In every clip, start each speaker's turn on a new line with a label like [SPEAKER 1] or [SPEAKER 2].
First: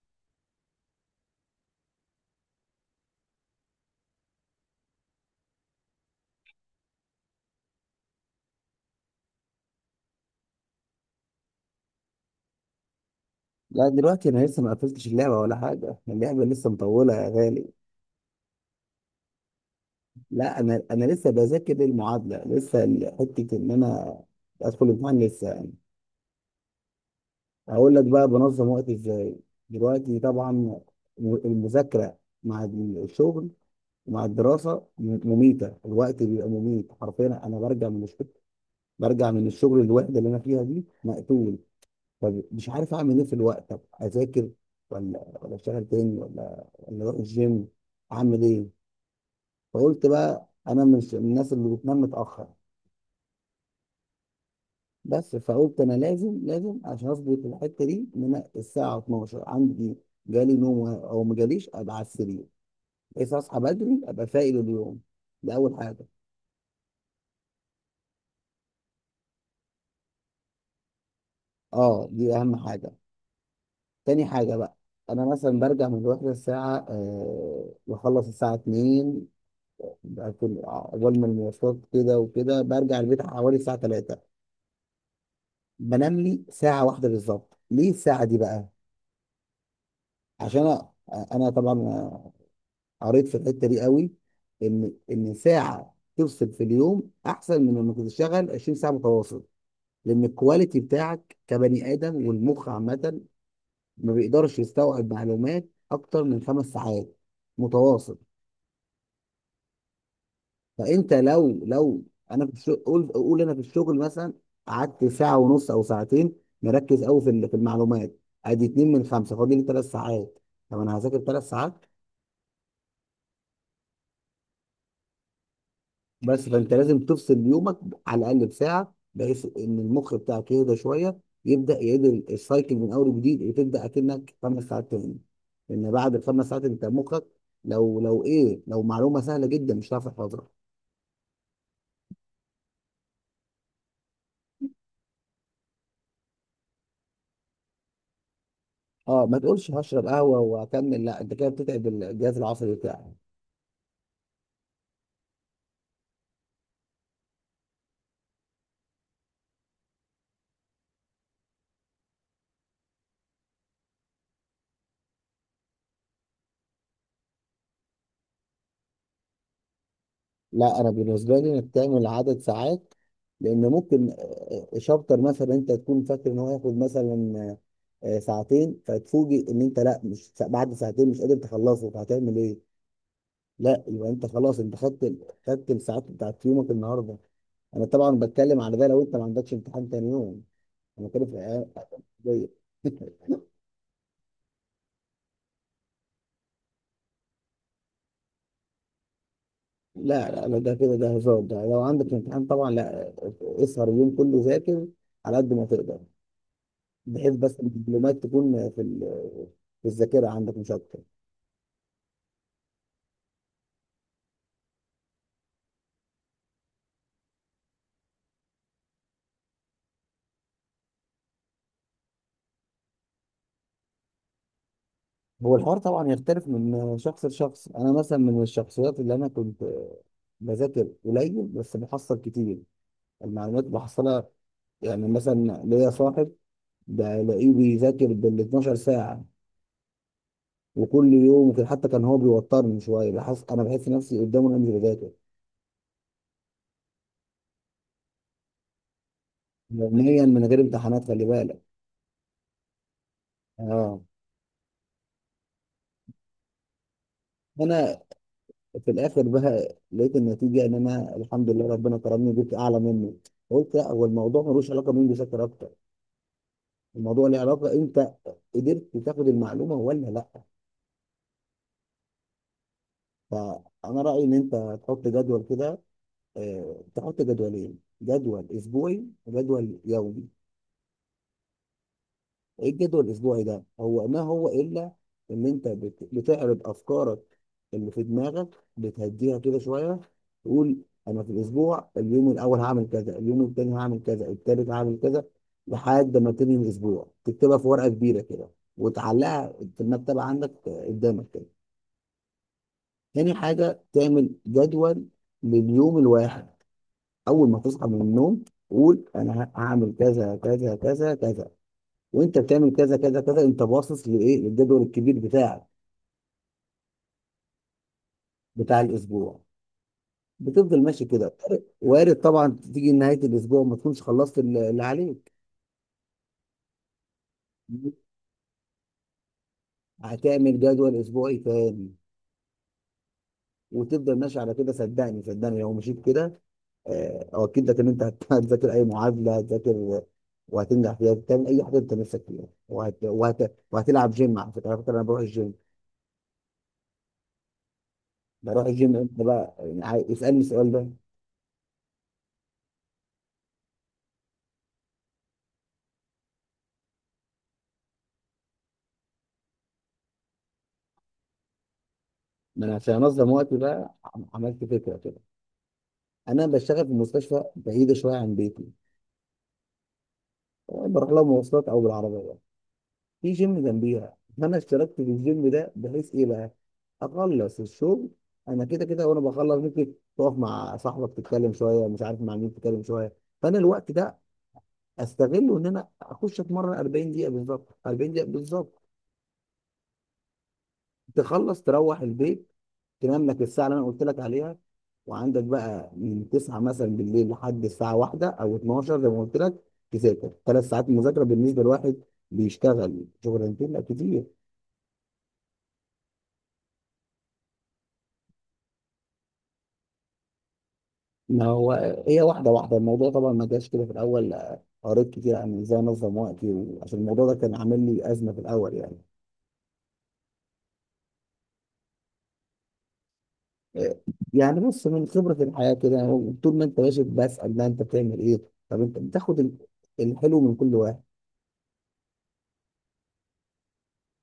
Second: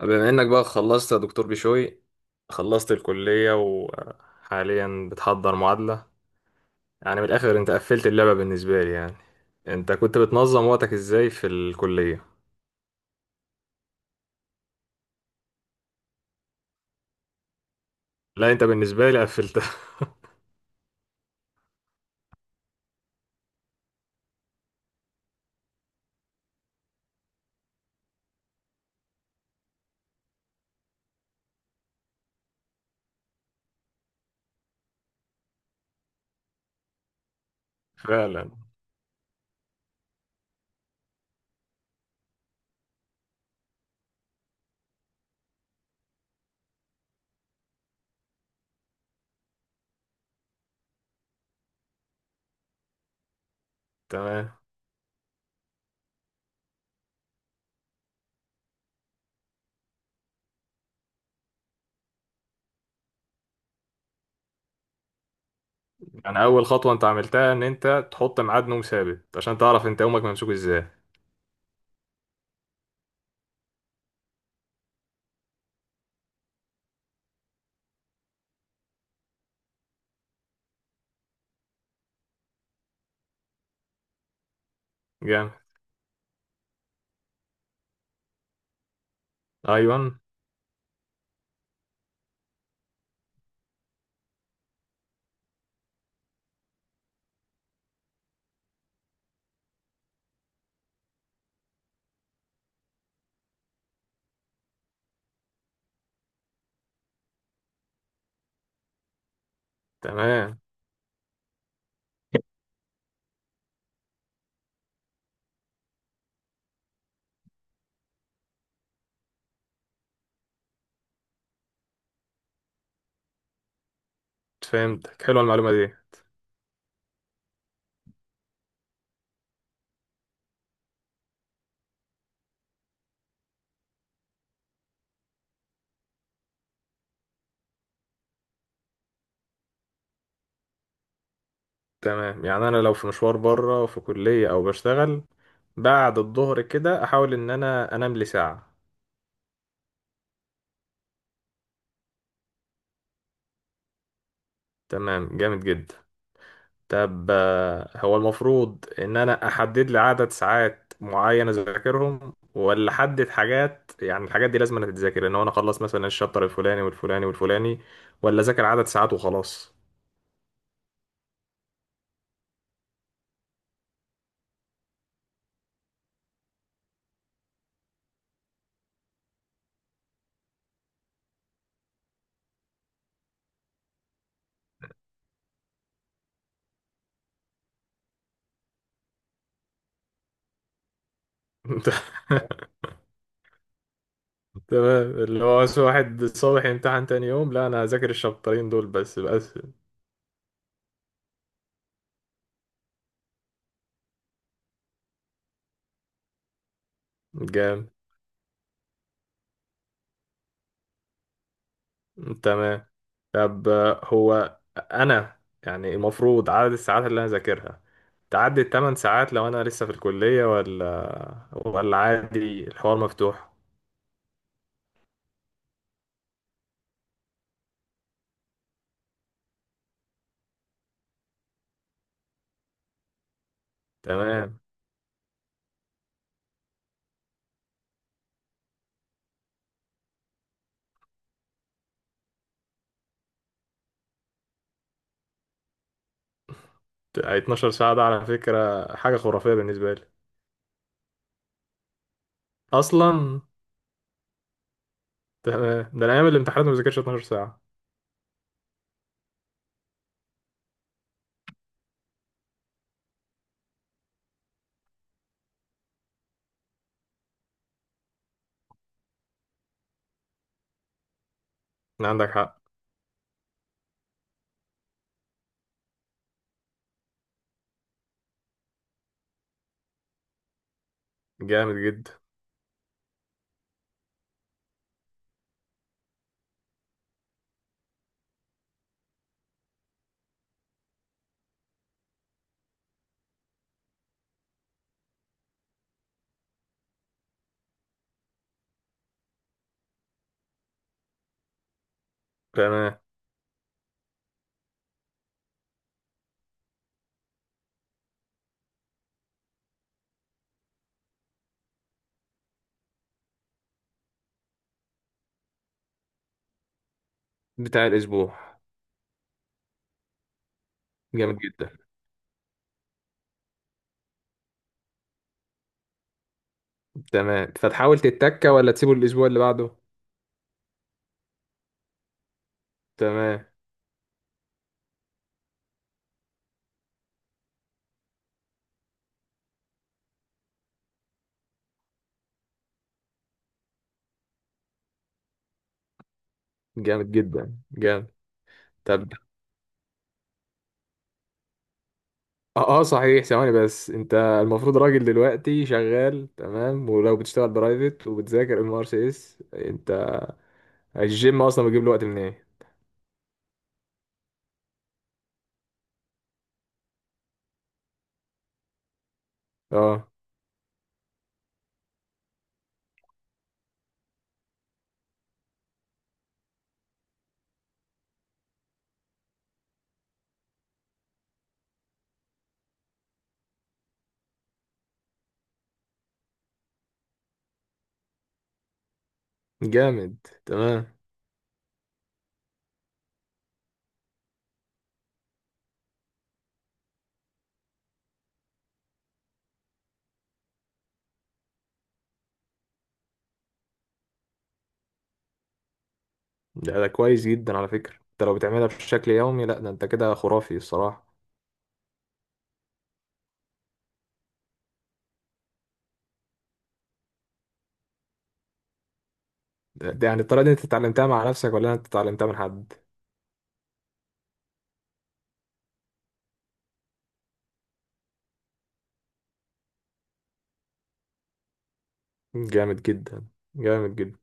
[SPEAKER 1] بما انك بقى خلصت يا دكتور بشوي، خلصت الكلية وحاليا بتحضر معادلة. يعني من الاخر انت قفلت اللعبة بالنسبة لي يعني. انت كنت بتنظم وقتك ازاي في الكلية؟
[SPEAKER 2] لا، دلوقتي انا لسه ما قفلتش اللعبه ولا حاجه. اللعبه لسه مطوله يا غالي.
[SPEAKER 1] لا، انت بالنسبة لي قفلتها.
[SPEAKER 2] لا، انا لسه بذاكر المعادله. لسه حته ان انا ادخل الامتحان لسه يعني. هقول لك بقى بنظم وقتي ازاي دلوقتي. طبعا المذاكره مع الشغل ومع الدراسه مميته. الوقت بيبقى مميت حرفيا. انا
[SPEAKER 1] فعلا.
[SPEAKER 2] برجع من الشغل الوحده اللي انا فيها دي مقتول. فمش عارف اعمل ايه في الوقت، طب اذاكر ولا اشتغل تاني ولا اروح الجيم؟ اعمل ايه؟ فقلت بقى انا مش من الناس اللي بتنام متاخر.
[SPEAKER 1] تمام،
[SPEAKER 2] بس فقلت انا لازم عشان اظبط الحته دي ان انا الساعه 12 عندي جالي نوم او ما جاليش ابقى على السرير بحيث اصحى بدري ابقى فايق لليوم. ده اول حاجه.
[SPEAKER 1] يعني اول خطوة انت عملتها ان انت تحط ميعاد نوم ثابت عشان تعرف انت يومك ممسوك ازاي.
[SPEAKER 2] اه، دي اهم حاجه. تاني حاجه بقى، انا مثلا برجع من الوحده الساعه، بخلص الساعه 2، بكون اول ما المواصلات كده وكده برجع البيت حوالي الساعه 3.
[SPEAKER 1] جامد.
[SPEAKER 2] بنام لي ساعه واحده بالظبط. ليه الساعه دي بقى؟
[SPEAKER 1] ايوه.
[SPEAKER 2] عشان انا طبعا قريت في الحته دي قوي، ان ساعه تفصل في اليوم احسن من انك تشتغل 20 ساعه متواصل. لان الكواليتي بتاعك كبني ادم والمخ عامه ما بيقدرش يستوعب معلومات اكتر من خمس ساعات متواصل.
[SPEAKER 1] تمام.
[SPEAKER 2] فانت لو، انا في الشغل، قول انا في الشغل مثلا قعدت ساعه ونص او ساعتين مركز قوي في المعلومات. ادي اتنين من خمسه، فاضل لي ثلاث ساعات. طب انا هذاكر ثلاث ساعات.
[SPEAKER 1] فهمتك، حلوة المعلومة دي.
[SPEAKER 2] بس فانت لازم تفصل يومك على الاقل بساعه بحيث ان المخ بتاعك يهدى شويه، يبدا يعيد السايكل من اول وجديد وتبدا اكنك خمس ساعات تاني. لان بعد الخمس ساعات انت مخك لو ايه، لو معلومه سهله جدا مش هتعرف تحفظها.
[SPEAKER 1] تمام، يعني انا لو في مشوار بره في كلية او بشتغل بعد الظهر كده احاول ان انا انام لي ساعة.
[SPEAKER 2] اه، ما تقولش هشرب قهوه واكمل، لا، انت كده بتتعب الجهاز العصبي بتاعك.
[SPEAKER 1] تمام، جامد جدا. طب هو المفروض ان انا احدد لي عدد ساعات معينة اذاكرهم ولا احدد حاجات، يعني الحاجات دي لازم أنا تتذاكر ان هو انا اخلص مثلا الشابتر الفلاني والفلاني والفلاني، ولا اذاكر عدد ساعات وخلاص؟
[SPEAKER 2] لا، انا بالنسبه لي انك تعمل عدد ساعات. لان ممكن شابتر مثلا انت تكون فاكر ان هو ياخد مثلا ساعتين فتفوجئ ان انت لا، مش بعد ساعتين مش قادر تخلصه، فهتعمل ايه؟ لا، يبقى انت خلاص انت خدت، الساعات بتاعت يومك النهارده. انا طبعا بتكلم على ده لو انت ما عندكش امتحان تاني يوم. انا بتكلم في الأيام العادية.
[SPEAKER 1] تمام، اللي هو بس واحد الصبح يمتحن تاني يوم، لا انا هذاكر الشابترين دول بس بس.
[SPEAKER 2] لا، لا، لا، ده كده ده هزار. ده لو عندك امتحان طبعا، لا، اسهر اليوم كله ذاكر على قد ما تقدر، بحيث بس
[SPEAKER 1] جامد.
[SPEAKER 2] المعلومات تكون في الذاكره عندك، مش اكتر.
[SPEAKER 1] تمام. طب هو انا يعني المفروض عدد الساعات اللي انا ذاكرها تعدي 8 ساعات لو انا لسه في الكلية، ولا عادي الحوار مفتوح؟
[SPEAKER 2] هو الحوار طبعا يختلف من شخص لشخص. انا مثلا من الشخصيات اللي انا كنت بذاكر قليل بس بحصل كتير، المعلومات بحصلها.
[SPEAKER 1] تمام.
[SPEAKER 2] يعني مثلا ليا صاحب بلاقيه بيذاكر بال 12 ساعة وكل يوم وكده، حتى كان هو بيوترني شوية، بحس أنا بحس نفسي قدامه أنا مش بذاكر
[SPEAKER 1] 12 ساعة ده على فكرة حاجة خرافية بالنسبة لي.
[SPEAKER 2] يوميا من غير امتحانات خلي بالك.
[SPEAKER 1] اصلا.
[SPEAKER 2] اه.
[SPEAKER 1] تمام، ده انا ايام الامتحانات ما بذاكرش 12 ساعة.
[SPEAKER 2] أنا في الآخر بقى لقيت النتيجة إن أنا الحمد لله ربنا كرمني وجبت أعلى منه. قلت لا، هو الموضوع ملوش علاقة مين بيذاكر أكتر، الموضوع له علاقة أنت قدرت تاخد المعلومة ولا لا.
[SPEAKER 1] عندك حق.
[SPEAKER 2] فأنا رأيي إن أنت تحط جدول كده، تحط جدولين، جدول اسبوعي وجدول يومي.
[SPEAKER 1] جامد جدا.
[SPEAKER 2] ايه الجدول الاسبوعي ده؟ هو ما هو الا ان انت بتعرض افكارك اللي في دماغك، بتهديها كده شويه، تقول انا في الاسبوع اليوم الاول هعمل كذا، اليوم التاني هعمل كذا، التالت هعمل كذا، لحد ما تنهي الاسبوع. تكتبها في ورقه كبيره كده وتعلقها في المكتبه عندك، قدامك كده.
[SPEAKER 1] تمام.
[SPEAKER 2] تاني حاجه تعمل جدول لليوم الواحد. اول ما تصحى من النوم قول انا هعمل كذا كذا كذا كذا، وانت بتعمل كذا كذا كذا انت باصص لايه؟ للجدول الكبير بتاعك
[SPEAKER 1] بتاع الاسبوع.
[SPEAKER 2] بتاع الاسبوع، بتفضل ماشي كده.
[SPEAKER 1] جامد جدا.
[SPEAKER 2] وارد طبعا تيجي نهايه الاسبوع ما تكونش خلصت اللي عليك،
[SPEAKER 1] تمام، فتحاول تتكة ولا تسيبه الاسبوع اللي بعده؟
[SPEAKER 2] هتعمل جدول اسبوعي تاني
[SPEAKER 1] تمام.
[SPEAKER 2] وتفضل ماشي على كده. صدقني، صدقني، لو مشيت كده، اؤكد لك ان انت هتذاكر اي معادله، هتذاكر وهتنجح فيها، تعمل اي حاجه انت نفسك فيها، وهتلعب جيم. على فكره، انا بروح الجيم.
[SPEAKER 1] جامد جدا جامد.
[SPEAKER 2] بروح الجيم
[SPEAKER 1] طب
[SPEAKER 2] امتى بقى يعني؟ اسالني السؤال ده.
[SPEAKER 1] صحيح، ثواني بس، انت المفروض راجل دلوقتي شغال، تمام، ولو بتشتغل برايفت وبتذاكر ام ار سي اس، انت الجيم اصلا بيجيب له وقت من ايه؟
[SPEAKER 2] ما انا عشان انظم وقتي بقى عملت فكره كده. انا بشتغل في مستشفى بعيده شويه عن بيتي،
[SPEAKER 1] اه.
[SPEAKER 2] بروح لها مواصلات او بالعربيه. في جيم جنبيها، فانا اشتركت في الجيم ده بحيث ايه بقى؟ اخلص الشغل، انا كده كده وانا بخلص ممكن تقف مع صاحبك تتكلم شويه، مش عارف مع مين تتكلم شويه، فانا الوقت ده استغله ان انا اخش اتمرن 40 دقيقه بالظبط، 40 دقيقه بالظبط.
[SPEAKER 1] جامد. تمام.
[SPEAKER 2] تخلص تروح البيت، تنام لك الساعه اللي انا قلت لك عليها، وعندك بقى من 9 مثلا بالليل لحد الساعه 1 او 12 زي ما قلت لك، تذاكر ثلاث ساعات. مذاكره بالنسبه لواحد بيشتغل شغلانتين، لا كتير.
[SPEAKER 1] ده كويس جدا على فكرة، انت لو بتعملها بشكل يومي لا ده انت كده خرافي الصراحة.
[SPEAKER 2] ما هو هي واحده واحده، الموضوع طبعا ما جاش كده في الاول. قريت كتير عن ازاي انظم وقتي، وعشان الموضوع ده كان عامل لي ازمه في الاول يعني.
[SPEAKER 1] ده يعني الطريقة دي انت اتعلمتها مع نفسك ولا انت اتعلمتها من حد؟
[SPEAKER 2] آه، يعني بص، من خبره الحياه كده، طول ما انت ماشي بسال ده انت بتعمل ايه. طب انت بتاخد الحلو من كل واحد.
[SPEAKER 1] جامد جدا. جامد جدا.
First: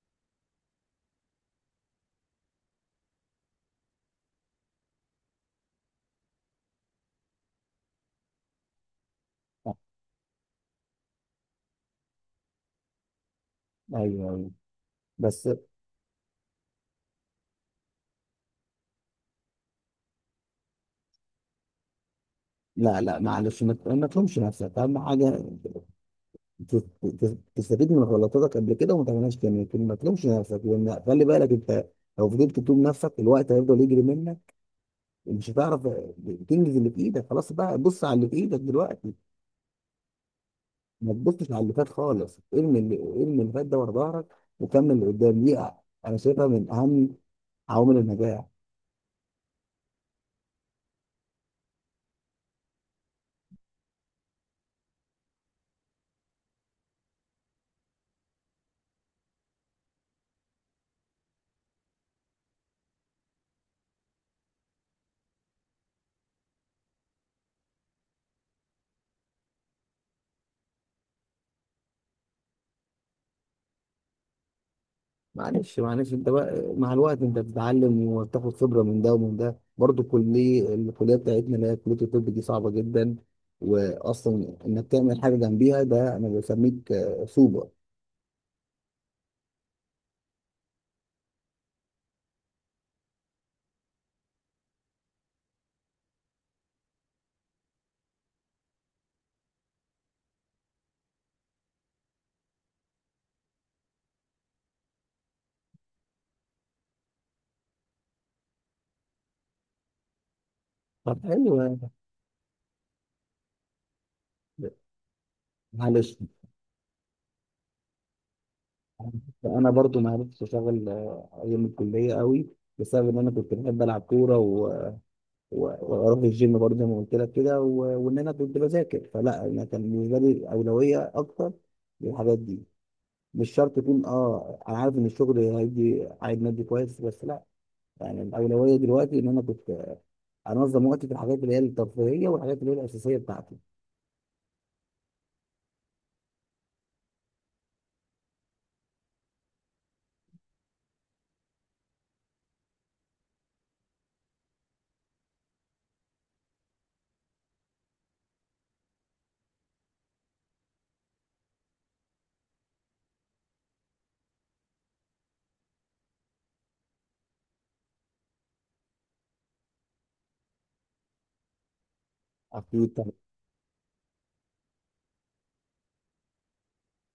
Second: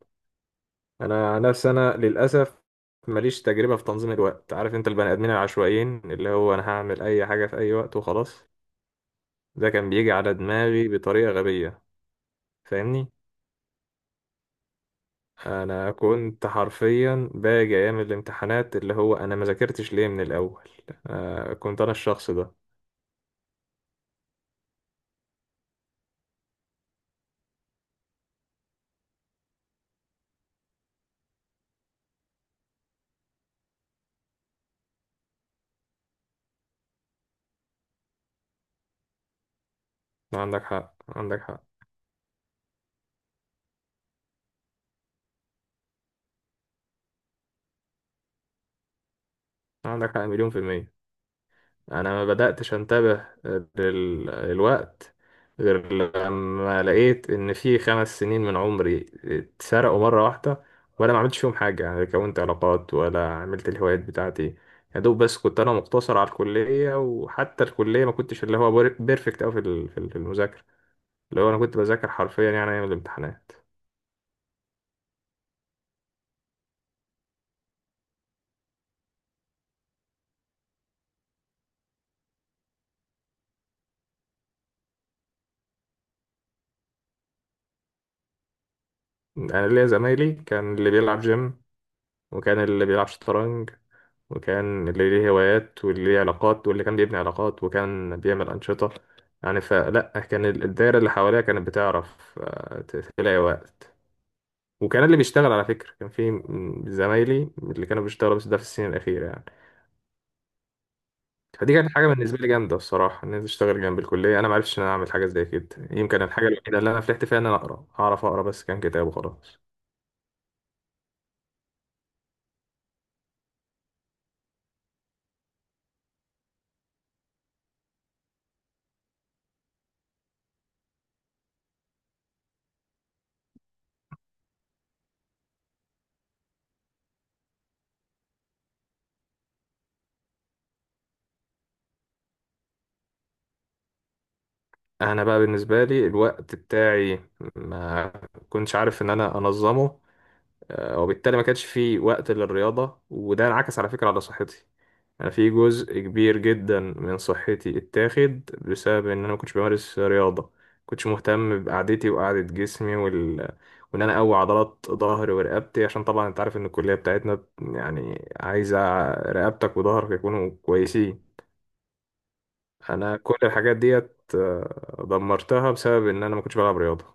[SPEAKER 1] انا عن نفسي انا للاسف ماليش تجربة في تنظيم الوقت. عارف انت البني ادمين العشوائيين اللي هو انا هعمل اي حاجة في اي وقت وخلاص؟ ده كان بيجي على دماغي بطريقة غبية، فاهمني؟
[SPEAKER 2] ايوه، ايوه، بس
[SPEAKER 1] انا كنت حرفيا باجي ايام الامتحانات اللي هو انا ما ذاكرتش ليه من الاول. آه، كنت انا الشخص ده.
[SPEAKER 2] لا، لا، معلش، ما تلومش نفسك، اهم حاجه ت- تستفيد من غلطاتك قبل كده وما تعملهاش تاني، لكن ما تلومش نفسك. لان خلي بالك انت لو فضلت تلوم نفسك الوقت هيفضل يجري منك، ومش هتعرف تنجز اللي في ايدك. خلاص بقى بص على اللي في ايدك دلوقتي،
[SPEAKER 1] عندك حق.
[SPEAKER 2] ما
[SPEAKER 1] عندك
[SPEAKER 2] تبصش على
[SPEAKER 1] حق.
[SPEAKER 2] اللي فات خالص. ارمي اللي فات ده ورا ظهرك، وكمل اللي قدام دي. انا شايفها من اهم عوامل النجاح.
[SPEAKER 1] عندك حق مليون في المية. انا ما بدأتش انتبه للوقت غير لما لقيت ان في 5 سنين من عمري اتسرقوا مرة واحدة وانا ما عملتش فيهم حاجة. يعني كونت علاقات ولا عملت الهوايات بتاعتي. يا دوب بس كنت انا مقتصر على الكلية، وحتى الكلية ما كنتش اللي هو بيرفكت اوي في المذاكرة. اللي هو انا كنت بذاكر حرفيا يعني ايام الامتحانات.
[SPEAKER 2] معلش، معلش، انت بقى مع الوقت انت بتتعلم وبتاخد خبره من ده ومن ده برضه. الكليه بتاعتنا اللي هي كليه الطب دي صعبه جدا، واصلا انك تعمل حاجه جنبيها ده انا بسميك سوبر.
[SPEAKER 1] انا ليا زمايلي، كان اللي بيلعب جيم، وكان اللي بيلعب شطرنج، وكان اللي ليه هوايات، واللي ليه علاقات، واللي كان بيبني علاقات وكان بيعمل أنشطة. يعني فلا كان الدايرة اللي حواليها كانت بتعرف تلاقي وقت. وكان اللي بيشتغل على فكرة، كان في زمايلي اللي كانوا بيشتغلوا، بس ده في السنين الأخيرة يعني.
[SPEAKER 2] طب حلو
[SPEAKER 1] فدي
[SPEAKER 2] يعني.
[SPEAKER 1] كانت حاجة بالنسبة لي جامدة الصراحة، إن أنا أشتغل جنب الكلية. أنا معرفتش إن أنا أعمل حاجة زي كده.
[SPEAKER 2] معلش،
[SPEAKER 1] يمكن الحاجة الوحيدة اللي أنا فلحت فيها إن أنا أقرأ، أعرف أقرأ بس كان كتاب وخلاص.
[SPEAKER 2] انا برضو ما عرفتش اشتغل ايام الكليه قوي بسبب ان انا كنت بحب العب كوره و- واروح الجيم برضه زي ما قلت لك كده، وان انا كنت بذاكر، فلا، انا كان بالنسبه لي اولويه اكتر للحاجات دي. مش شرط يكون، اه، انا عارف ان الشغل هيدي عائد مادي كويس، بس لا. يعني الاولويه دلوقتي ان انا كنت انظم وقتي في الحاجات اللي هي الترفيهيه والحاجات اللي هي الاساسيه بتاعتي.
[SPEAKER 1] انا بقى بالنسبه لي الوقت بتاعي ما كنتش عارف ان انا انظمه. وبالتالي ما كانش في وقت للرياضه، وده انعكس على فكره على صحتي. انا في جزء كبير جدا من صحتي اتاخد بسبب ان انا ما كنتش بمارس رياضه. ما كنتش مهتم بقعدتي وقعده جسمي وان انا اقوي عضلات ظهري ورقبتي. عشان طبعا انت عارف ان الكليه بتاعتنا يعني عايزه رقبتك وظهرك يكونوا كويسين.
[SPEAKER 2] اكيد طبعا.
[SPEAKER 1] انا كل الحاجات ديت دمرتها بسبب ان انا ما كنتش بلعب رياضه.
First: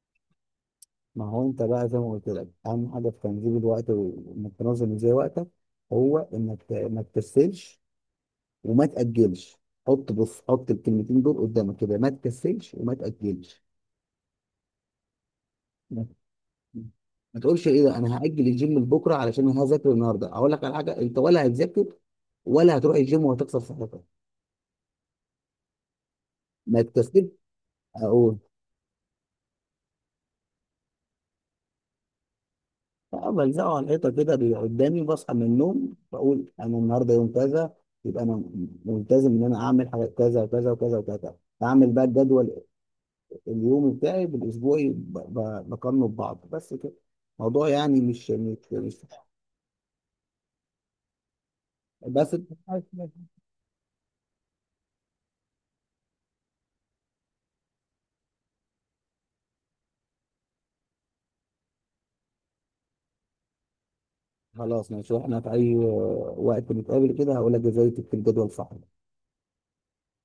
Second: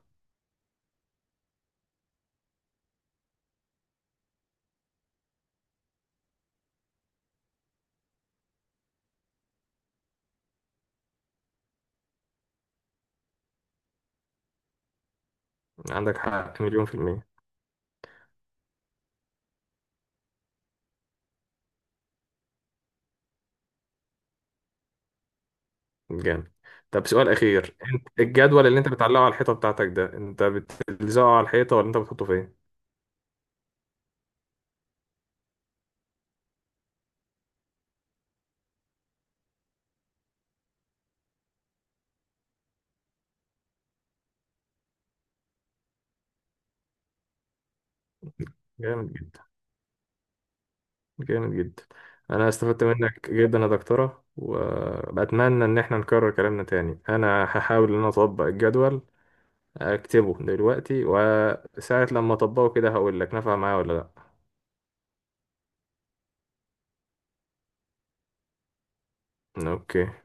[SPEAKER 2] ما هو انت بقى زي ما قلت لك اهم حاجه في تنظيم الوقت وانك تنظم ازاي وقتك، هو انك ما تكسلش وما تاجلش. حط، بص، حط الكلمتين دول قدامك كده: ما تكسلش وما تاجلش.
[SPEAKER 1] عندك حق مليون في الميه.
[SPEAKER 2] ما تقولش ايه ده انا هاجل الجيم لبكره علشان انا هذاكر النهارده. اقول لك على حاجه: انت ولا هتذاكر ولا هتروح الجيم وهتكسر صحتك،
[SPEAKER 1] جامد.
[SPEAKER 2] ما
[SPEAKER 1] طب سؤال
[SPEAKER 2] تكسبش.
[SPEAKER 1] اخير، انت
[SPEAKER 2] اقول:
[SPEAKER 1] الجدول اللي انت بتعلقه على الحيطه بتاعتك ده انت بتلزقه على الحيطه ولا انت بتحطه فين؟
[SPEAKER 2] اه، بلزقه على الحيطه كده بيبقى قدامي، بصحى من النوم بقول انا النهارده يوم كذا، يبقى انا ملتزم ان انا اعمل حاجات كذا وكذا وكذا وكذا. اعمل بقى الجدول اليومي بتاعي بالاسبوعي، بقارنه ببعض، بس كده. الموضوع يعني مش
[SPEAKER 1] جامد جدا. جامد جدا.
[SPEAKER 2] بس
[SPEAKER 1] انا استفدت منك جدا يا دكتوره، وبتمنى ان احنا نكرر كلامنا تاني. انا هحاول ان انا اطبق الجدول، اكتبه دلوقتي وساعه لما اطبقه كده هقول لك نفع معايا ولا لا.
[SPEAKER 2] خلاص ماشي، واحنا في اي وقت نتقابل كده هقول لك ازاي تكتب جدول صح.
[SPEAKER 1] اوكي.